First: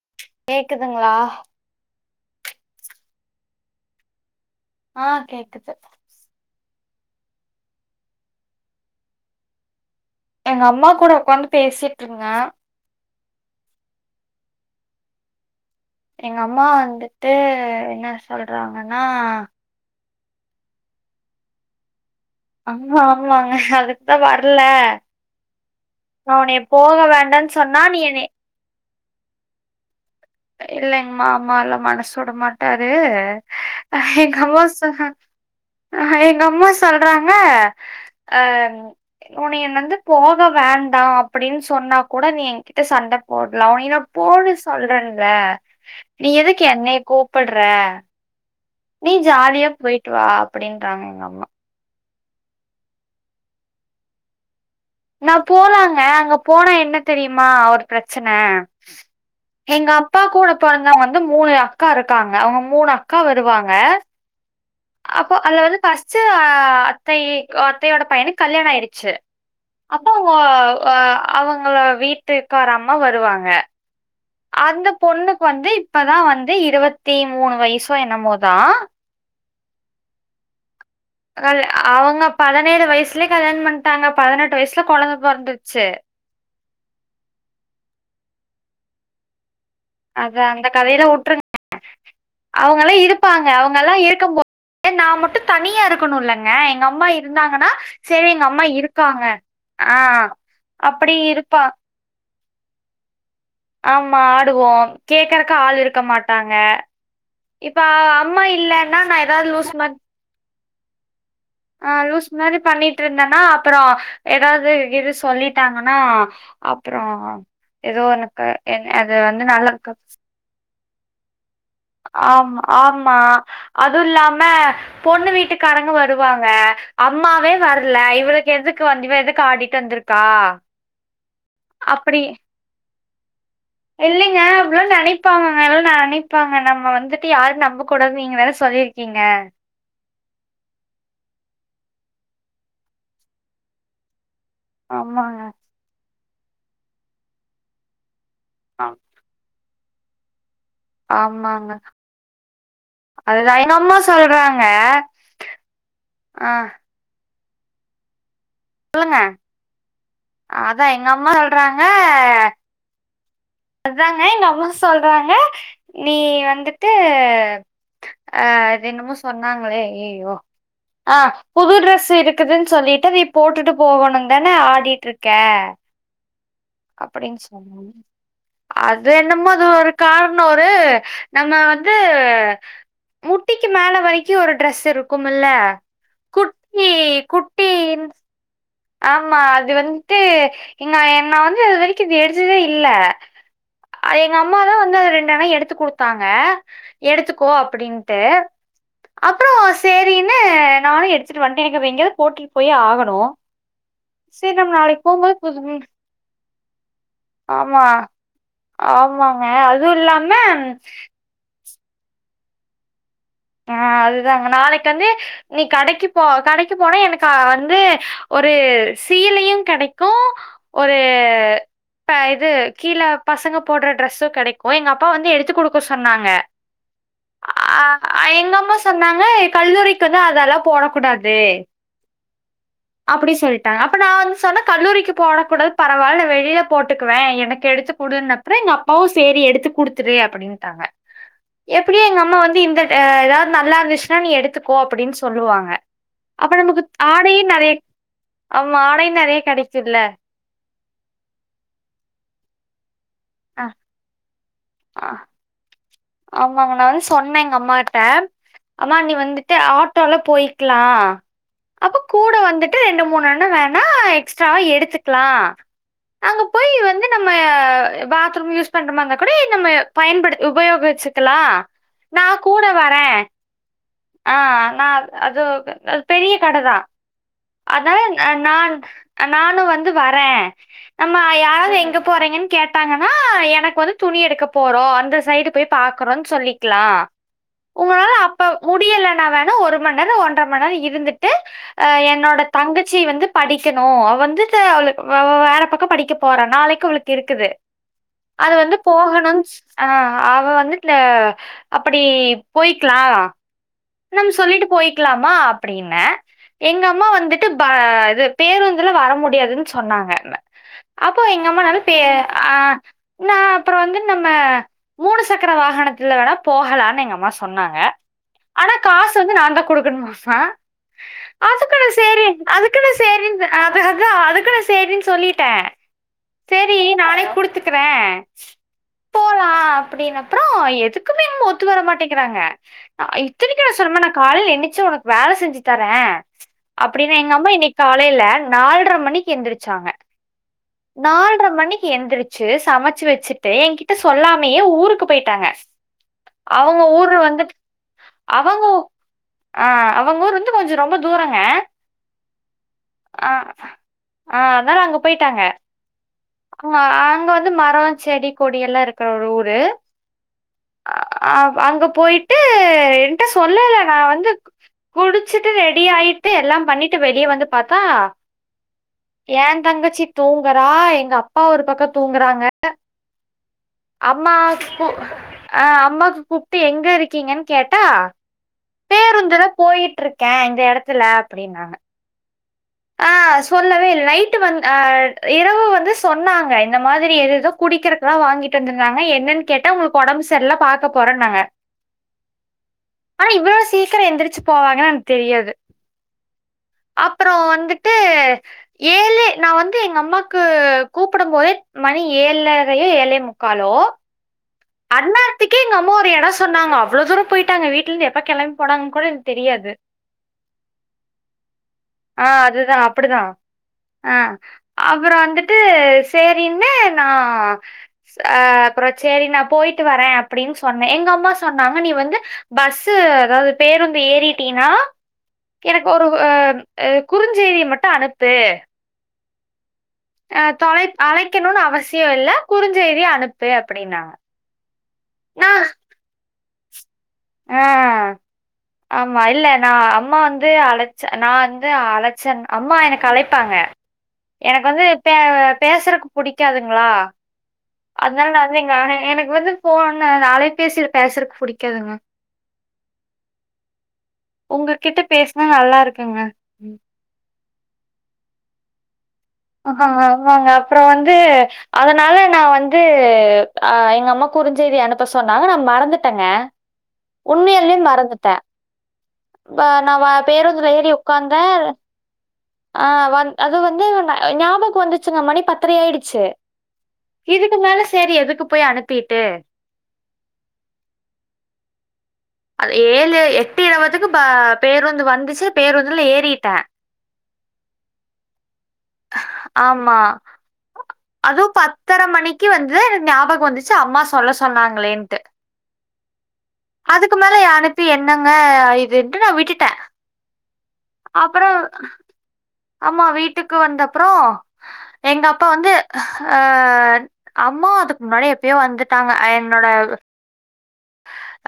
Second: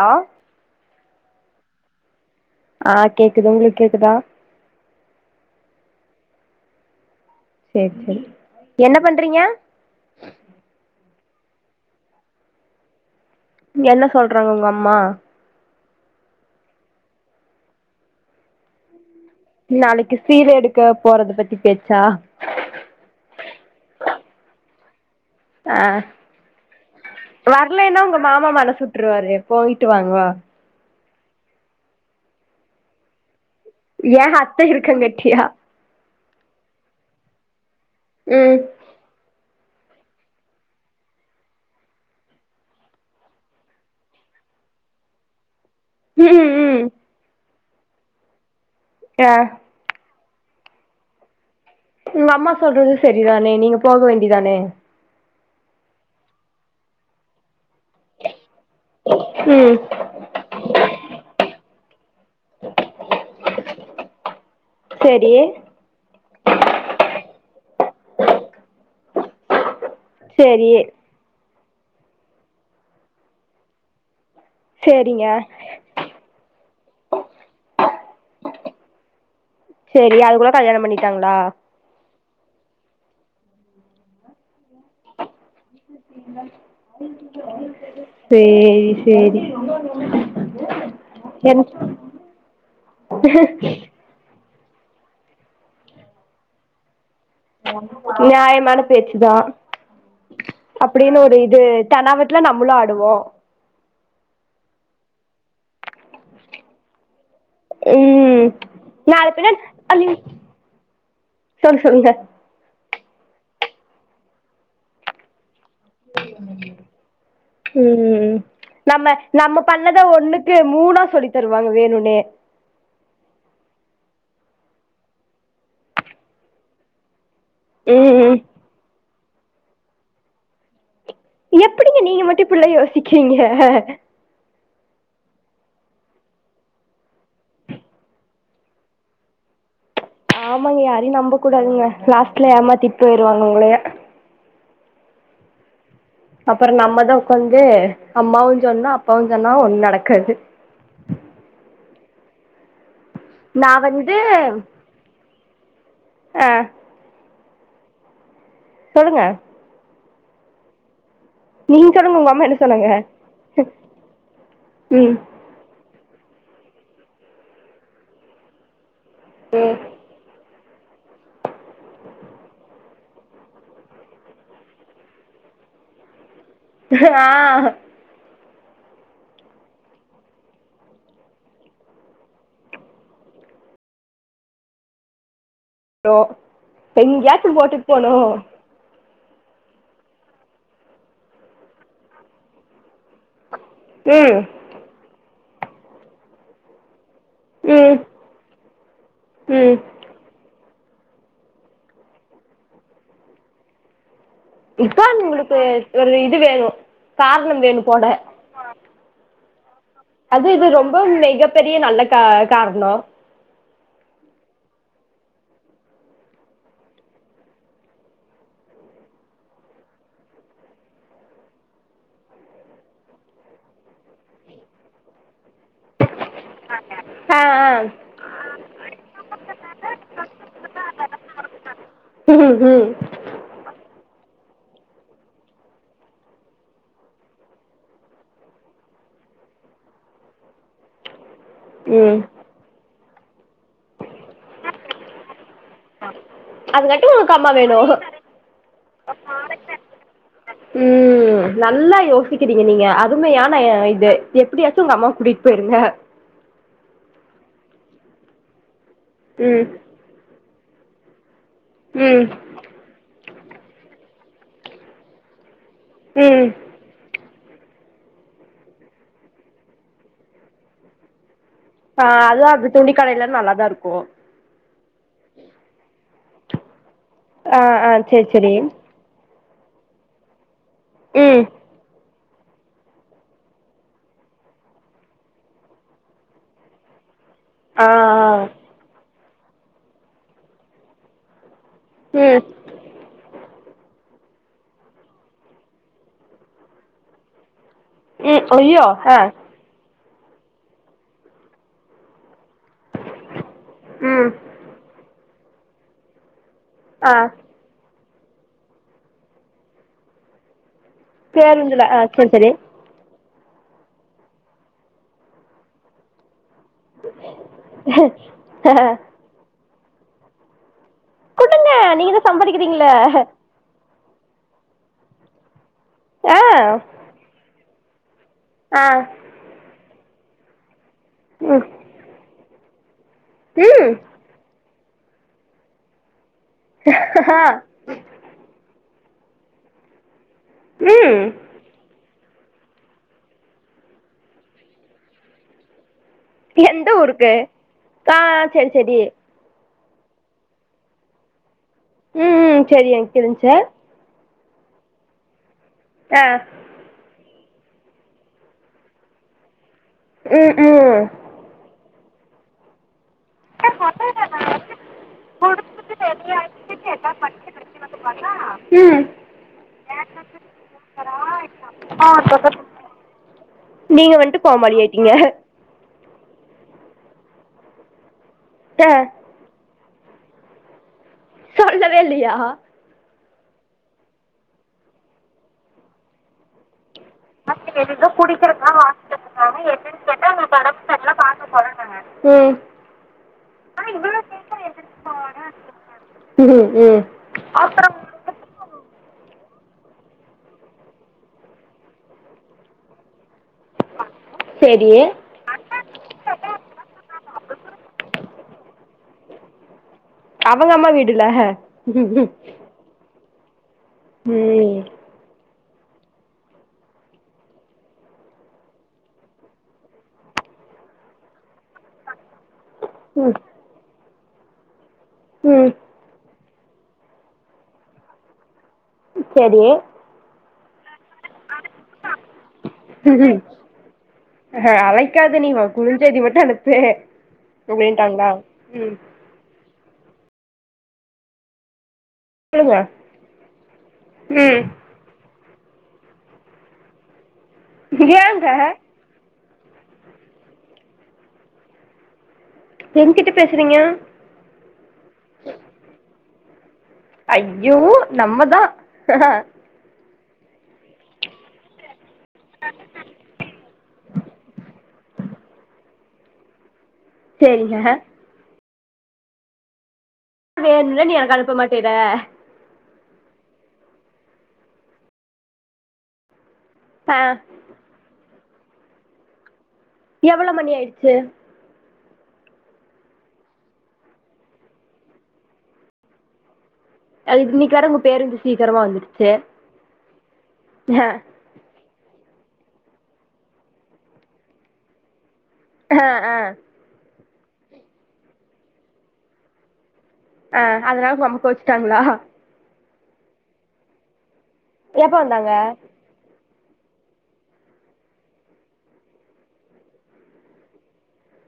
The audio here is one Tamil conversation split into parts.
ஆ கேக்குதுங்களா ஆ கேக்குது உங்களுக்கு கேக்குதா ஆ கேக்குது செரி செரி என்ன பண்றீங்க எங்க அம்மா கூட உக்காந்து பேசிட்டு இருந்த என்ன சொல்றாங்க உங்க அம்மா எங்க அம்மா வந்துட்டு என்ன சொல்றாங்கன்னா நாளைக்கு சீல எடுக்க போறத பத்தி பேச்சா ஆமா ஆமாங்க அதுக்குதா வர்ல அ வேண்டான்னு சொன்னா நீ வர்லன்னா உங்க என்னை மாமா மனசுட்ருவாரு போயிட்டு வாங்களா இல்லைங்க மாமாலா மனசு உட மாட்டாரு ஏ எங்க அம்மா அத்த இருக்கங்கட்டியா சொன்னா எங்க அம்மா சொல்றாங்க அ ம் உனைய வந்து போக வேண்டா அப்டின்னு சொன்னா கூட நீ எகிட்ட சண்ட போட்லா உய்ன போன்னு சொல்றே ல நீ ம் எதுக்கு ம் என்னைய கூப்புட்ற நீ ஆ ஜாலியா போயி டுவா அப்டின்றாங்க எங்க அம்மா உங்க அம்மா சொல்றது சரிதானே நீங்க போக வேண்டியதானே நா போலாங்க அங்க போனா என்ன தெரியுமா ஒரு பிரச்சன ம் எங்க அப் பா கூட பொறந்தவங்க வந்து மூணு அக்கா இருக்காங்க அவங்க மூணு அக்கா வருவாங்க சேரி அப்போ அதுல வந்து ஃபஸ்ட்டு அ அத்தை அத்தையோட பையனுக்கு கல்யாண ஆயிடுச்சு அப்போ வ சேரி வ அவங்கள வீட்டுக்காரம்மா வருவாங்க [inaudible] அந்த சேரிங்க பொண்ணுக்கு வந்து இப்பதா வந்து இருவத்தி மூணு வயசோ என்னமோதா பெரிய ஆளுக்கூட கல்யாண பண்ணிட்டாங்களா கல் அவங்க பதினேழு வயசுலயே கல்யாண பண்ட்டாங்க பதினெட்டு வயசுல கொழந்த பொறந்துருச்சு சேரி சேரி அத அந்த கதையிலா உட்டுருங்க என் அவுங்கல்லாம் இருப்பாங்க அவுங்கல்லாம் இருக்கும் போ ஏ நான் மட்டும் தனியா இருக்கணுலங்க எங்க அம்மா இ இருந்தாங்கன்னா சரி எங்க அம்மா நியாயமான இருக்காங்க பேச்சுதா ஆ அப்டி இருப்பா தெனாவட்டுல நம்மளும் ஆடுவோம் ஆமா ஆடுவோம் கேக்குறதுக்கு ஆள் இருக்க மாட்டாங்க இப்ப அம்மா ம் இல்லன்னா நா நாள பின்ன ஏதாவது லூஸ் மார் அய்யோ சொல்லு ஆ சொல்லுங்க லூஸ் மாரி பண்ணிட்டு இருந்தனா அப்பறோ ஏதாவது இது சொல்லிட் டாங்கன்னா அப்பறோ எதோ ம் எனக்கு எ அது வந்து நல்லா இருக்காது இது மூணா சொல்லி தருவாங்கவே ஆமா ஆமா அது இல்லாம பொண்ணு வீட்டுக்காரங்க வருவாங்க அம்மாவே வரல ம் ம் இவளுக்கு எதுக்கு வந் எதுக்கு ஆடிட்டு வந்திருக்கா எப்டிங்க அப்படி நீங்க மட்டும் இப்டியல்லாம் யோசிக்கிறீங்க அப்டிலாம் நினைப்பாங்க நினைப்பாங்க நம்ம வந்துட்டு யாரும் நம்பக்கூடாது நீங்க வேற சொல்லியிருக்கீங்க ஆமாங்க யாரையும் நம்ப கூடாதுங்க லாஸ்ட்ல ஏமாத்திட்டு போயிருவாங்க உங்களையே ஆமாங்க அப்பறம் நம்மதான் உட்காந்து அம்மாவும் சொன்னா ஆம் அப்பாவும் சொன்னா ஒண்ணு நடக்காது ஆமாங்க அதுதான் நா எங்க அம்மா வந்து சொல்றாங்க ஆ சொல்லுங்க அதான் எங்க அம்மா சொல்றாங்க. நீங்களும் உங்க அம்மா என்ன சொன்னாங்க அதாங்க எங்க அம்மா ம் சொல்றாங்க நீ வந்துட்டு அ என்னமோ ம் சொன்னாங்களே அய்யயோ [inaudible] ஆ புது ட்ரெஸ்ஸு இருக்குதுன்னு சொல்லிட்டு நீ போட்டுட்டு போகணும்னு தானே ஆடிட்டு இருக்கே [inaudible] ஆ அப்டின்னு சொன்னா அது என்னமோ அது ஒரு கார்ணொரு நம்ம வந்து முட்டிக்கு மேல வரைக்கும் ஒரு ட்ரெஸ் இருக்கும்ல ஓ குட்டி எங்கயாச்சு போட்டுட்டு குட்டின் போனு ஆமா அது வந்துட்டு இங்க என்ன வந்து அது வரைக்கும் எடுத்ததே இல்ல எங்க ம் அம்மாதான் வந்து ரெண்டனம் எடுத்து கொடுத்தாங்க எடுத்துக் கோ ம் அப்டின்ட்டு அப்பறோ ம் சேரி அப்டின்னு நானும் எடுத்துட்டு வந்தேன் எனக்கு எங்கயோ போட்டுன் போய் ஆகணும் சேர் நம்ம நாளைக்கு இதுக்கான் போகும்போது உங்களுக்கு புதுமி ஒரு இது வேணு காரணம் வேணு ஆமா போட ஆமாங்க அதுயில்லாம பெரிய நல்ல க கார்ணோ ஆ அதுதாங்க நாளைக்கு வந்து நீ கடைக்கு போ கடைக்கு போனா எனக்கு வந்து ஒரு சீலயு கெடைக்கு ஒரு இப்ப இது கீழ பசங்க போட்ற டிரெஸ்ஸு கெடைக்கு எங்க அப்பா வந்து எடுத்து குடுக் எப்போ சொன்னாங்க ஆ அ எங்கம்மா சொன்னாங்க கல்லூரிக்கு வந்து அதலா போட கூடாது ம் ம் அப்டி சொல்ட்டாங்க அப்ப நா வந்து சொன்னே கல்லூரிக்கு போட கூடாது பரவால்ல நா வெளில போட்டுக்குவே எனக்கு எடுத்து குடுன்னு ப்றோ எங்க அப்பாவு சேரி எடுத்து குடுத்துரு அப்பிடின்ட்டாங்க எப்பிடியு ம் எங்க அம்மா வந்து இந்த அ எதாவ் நல்லா இருந்துச்சுனா நீ எடுத்துக்கோ அப்டின் சொல்லுவாங்க அப்ப நமக்குத் அதுக்காட்டி உங்களுக்கு ஆடயே அம்மா வேணு நெறயக் அவ்வாடையுன் நெறையக் கெடைக்கில்ல ம் நல்லா யோசிக்கிறீங்க நீங்க அருமையான அ எ இது எப்டியாச்சு உங்க அ அம்மாவ கூட்டிட் போயிருங்க ஆமாங்க நா வந் சொன்னே எங்க அம்மாட்ட அம்மா நீ வந்துட்டு ம் ஆட் ட்டோல போயிக்லா அப்ப ம் கூட வந்துட் டு ரெண்டு மூனுன்னா வேணா எக்ஸ்ட்ராவா எடுத்துக்லா ம் அங்கப் போய் வந்து நம்ம பாத்ரூம் யூஸ் பண்றமா இருந்தா கூட நம்ம பயன்படுத் உபயோச்சிக்லா ஆ அதா அது துணி கடைலா நல்லாதா இருக்கு ஆ நா அது அது பெரிய கடதா ஆ ஆ அதனால சேரி சேரி நான் நானு வந்து வரே நம்ம ம் யாராவது எங்கப் போறிங்கின் கேட்டாங்கனா எனக்கு வந்து துணி எடுக்கப் போறோ அந்த சைடு போய் பாக்கறோன் சொல்லிக்லா ஆ ஆ இப்ப முடியலனா வேணா ஒரு மண் நேரோ ஒன்ற மண் நேரோ இருந்துட்டு அ என்னோட ம் தங்கச்சி வந்துப் படிக்கணு அவ வந்துட்டு அவளு வ வேற பக்கோ படிக்க போற நாளைக்கு அவளுக்கு இருக்குது ம் அது வந்து ஐயோ ஆ போகணுச் ஆ அவ வந்துட் அ அப்பிடி போய்க்லா நம் ம் சொல்லிட்டு போய்க்லாமா அப்டின்னே எங்க அம்மா ஆ வந்துட்டு ப இது பேருந்துல வர முடியாதுன்‌ சொன்னாங்க ம அப்போ எங்க அம்மானால பேருந்துல பே ஆ சேரி சேரி ஆ நா அப்றோ வந்து நம்ம மூனு சக்கர வாகனத்துல வேணா போகலானு எங்க அம்மா சொன்னாங்க ஆனா காசு வந்து நாந்தா குடுக்கன்மாமா குடுங்க அதுக்குனு சேரி நீங்கதா சம்பாதிக்கிறீங்கல்ல அதுக்குனு சேரின் அதா அதா அதுக்குனு சேரின் சொல்லிட்டே ஆ சேரி நானே குடுத்துட் க்றே அ போலா அப்டினப்றோ எதுக்குமே எங்கம்மா ஒத்து ம் வர மாட்டேங்கிறாங்க இத்தினிக்கு நா ம் சொன்னமா நாக் காலைல என்னிச்சு வுனக் வேல செஞ்சித் தரே அப்டினா எங்கம்மா இன்னிக் காலைல நால்ற மணிக்கு எந்திரிச்சாங்க ம் நால்ற மணிக்கு எந்திரிச் சு சமச்சு வச்சுட்டு எங்கிட்ட சொல்லாமயே ஊருக்கு போய்ட்டாங்க அவங்க எந்த ஊரு ஊருக்கு வந்துட் ஆ அவங்க வு சேரி சேரி ஆ அவங்க ஊர் வந்து கொஞ்சோ ரொம்ப தூரங்க ம் ம் செரியாங் கிரஞ்சர் ஆ அதால அங்கப் போய்ட்டாங்க அ அ அங்க வந்து மரோ செடி கொடி எல்லா இருக்குற ஒரு ஊரு ம் ம் அப் அங்க போய்ட்டு என்ட்ட சொல்லல நா வந்து குடுச்சுட்டு ரெடி ஆயிட்டு எல்லாம் பண்ணிட்டு வெளிய வந்து பாத்தா ம் ஏந் தங்கச்சி தூங்கறா எங்க அப்பா ஒரு பக்கோ தூங்கறாங்க நீங்க அம்மா வந்துட்டு கோமாளி கு ஆயிட்டீங்க அ அம்மாக்கு கூப்ட்டு எங்க இருக்கீங்கன் கேட்டா ட வதா போயிட்ருக்கே இந்த எடத்துல அப்டின்னாங்க [unintelligible] லியா ஆ சொல்லவே இல் நைட்டு வந் ஆ இரவு வந்து சொன்னாங்க இந்த மாதிரி எது ஏதோ குடிக்கிறக்கு தா வாங்கிட்டு வந்துருந்தாங்க என்னன் கேட்டா உங்களுக்கு ஒடம்பு சரில்ல பாக்க போறேன்னாங்க ம் ஆனா இவ்ளோ சீக்கிர எந்திரிச்சு போவாங்கன்னு எனக்கு தெரியாது அப் பறம் ஏலே நா வந்து எங்க அம்மாக்கு கூப்பிடும் போதே மணி ஏழரையோ ஏழே முக்காலோ செரி அந்நேரத்துக்கே எங்கம்மா ஒரு எட சொன்னாங்க அவ்ளோ தூர போயிட்டாங்க வீட்ல இருந்து எப்ப கெளம்பி போனாங்க கூட எனக்கு தெரியாது அவங்க அம்மா வீடுல ஆ அதுதான் அப்படிதான். ஆ ம் அப் ப்ற வந்துட்டு சேரினு நா ஆ அப்றோ சேரி நா போய்ட்டு வரே அப்டின்னு சொன்னே எங்கம்மா சொன்னாங்க நீ வந்து பஸூ அதாவது பேருந்து ஏறிட்டீன்னா ம் எனக்கு ஒரு ஆ அ குறுஞ்செய்திய மட்டு அனுப்பு செரி ஆ தொலை அழைக்கணுனு அவசியோ இல்ல குறுஞ்செய்தியா ம் அனுப்பு" அப்படின்னாங்க. அழைக்காத நீங்க நான் குரு ஞ் சேதி மட்டு அனுப்பு ஆ. அப்டிட்டாங்களா ம் ஆமா இல்ல நா அம்மா வந்து அழைச்ச நா வந்து அழ ச அம்மா சொல்லுங்க வந்து எனக்கு அழைப்பாங்க ம் எனக்கு வந்து பே பேசுறக்கு புடிக்காதுங்களா அதனால நா ஏங்க வந்து எங்க எனக்கு வந்து போண்ண அலைபேசில பேசுறக்கு புடிக்காதுங்க என்கிட்ட பேசுறீங்க உங்ககிட்ட பேசுனா நல்லா இருக்குங்க ம். ஐய்யோ நம்மதா அஹா ஆமாங்க அப்பற வந்து அதனால நா வந்துஆ எங்கம்மா குறிஞ்செய்தி அனுப்ப சொன்னாங்க நா மறந்துட்டேங்க செரிங்க உண்மையிலயும் மறந்துட்டே அ நா வா பேருந்துல ஏறி வேணும்னே நீ உக்காந்த எனக்கு அனுப்ப மாட்டேற ஆ வந் அது வந்து ஞாபக வந்துச்சுங்க மணி பத்தரை ஆகிடுச்சு ஆ இதுக்கு மேல சரி எதுக்கு போய் அனுப்பிட்டு எவ்வளோ மணி ஆயிடுச்சு அது ஏழு எட்டு இருவதுக்கு பேருந்து வந்துச்சு பேருந்துல ஏறிட்டே அது இன்னைக்குவர உங்க பேருந்து சீக்கிரமா வந்துருச்சு ஆமா ஆ அதுவு பத்தரை மணிக்கு வந்து எனக்கு ஞாபக வந்துச்சு அம்மா சொல்ல சொன்னாங்களேன்ட்டு ஆ ஆ அதுக்கு மேல அனுப்பி என்னங்க இதுண்ட்டு நா விட்டுட்டே ஆ அதனால பம்ப்பு வச்சுட்டாங்களா ஆமா வீட்டுக்கு வந்தப்பறோ எப்ப எங்க அப்பா வந்தாங்க வந்து அ அம்மா அதுக்கு முன்னாடி எப்பயோ வந்துட்டாங்க அ என்னோட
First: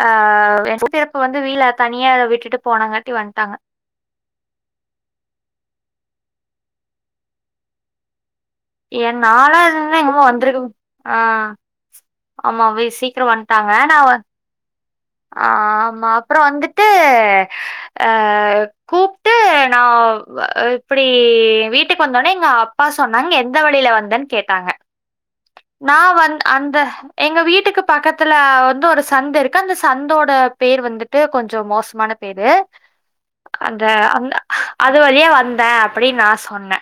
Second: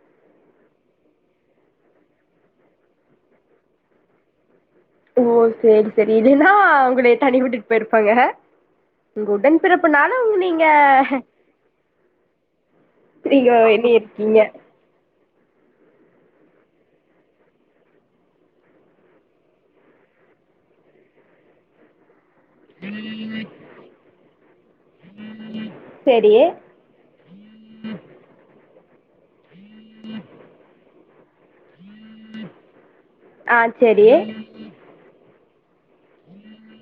ஆ [unintelligible] வந்து வீட்ல தனியா விட்டுட்டு போனாங்கட்டி வந்துட்டாங்க ஓ சரி சரி இல்லைன்னா உங்கள தண்ணியா விட்டுட்டு போயிருப்பாங்க என் உங்க நாளா உடன் இருந்தா பிறப்புனால எங்க அம்மா உங் வந்திருக்கு நீங்க ஆஹ் ஆமா வி சீக்கிரோ வந்ட்டாங்க. நா வ நீங்க [unintelligible] ஆமா அப்பறோ வந்துட்டு அ கூப்ட்டு நா இப்படி வீட்டுக்கு வந்தோன்னே எங்க அப் பா சொன்னாங்க எந்த வழியில வந்தன்னு கேட்டாங்க நா சேரி வந் அந்த எங்க வீட்டுக்கு பக்கத்துல வந்து ஒரு சந்து இருக் கு அந்த சந்தோட பேர் வந்துட்டு கொஞ்சோ மோசமான பேரு ஆ அந்த சேரி அந்த அது வழியா வந்த அப்படின்னு நா சொன்ன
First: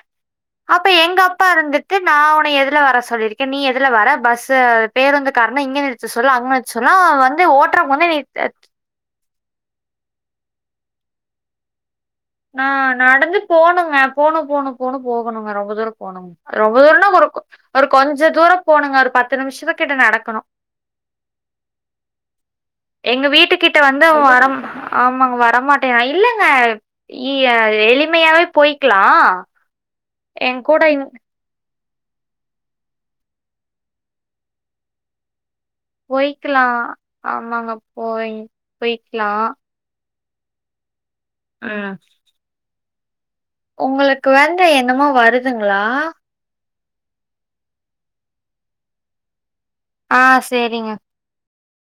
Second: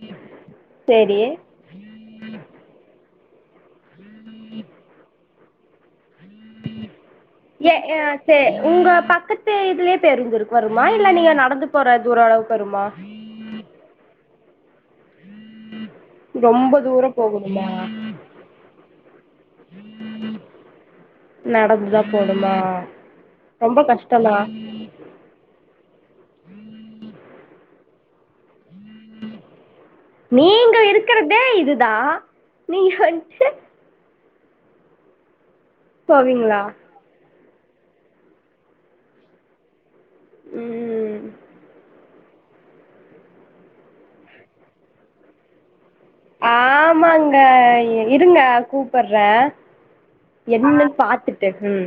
அப்ப எங்க சேரி அப்பா இருந்துட் டு நா உன்னைய எதுல வர சொல்லியிருக்க நீ எதுல வர பஸ்சு பேருந்து காரணு இங்க நிறு செர் சொல்லு அங்னாச்சு சொல்லு அ வந்து ஓட்டுறவங்க வந்து [inaudible] உங்கள பக்கத் [unintelligible] இதுலே பேருந்து வருமா இல்ல நீங்க நடந்து போற [inaudible] நா நடந்து போணுங்க போணு போணு போணு போகணுங்க ரொம்ப தூரோ போனுங்க ரொம்ப தூரோன்னா தூரம் ஒரு கோ போகணுமா ஒரு கொஞ்ச தூர போணுங்க ஒரு பத்து நிமிஷத்துகிட்ட நடக்கணு நடந்துதா போணுமா எங்க வீட்டு கிட்ட ரொம்ப வந்து அவ கஷ்டந்தா வர ஆமாங் வரமாட்டங்கறா இல்லங்க இ ய எளிமையாவே போய்க்களா நீங்க இருக்கறதே இதுதா நீ [unintelligible] போவீங்களா போய்க்கலா ஆமாங்க போய் போய்க்லா ம் அ உங்களுக்கு வந்து என்னமோ வருதுங்களா ஆமாங்க இருங்க கூப்பற்ற ஆ சேரிங்க. [unintelligible] பாத்துட்டு ம்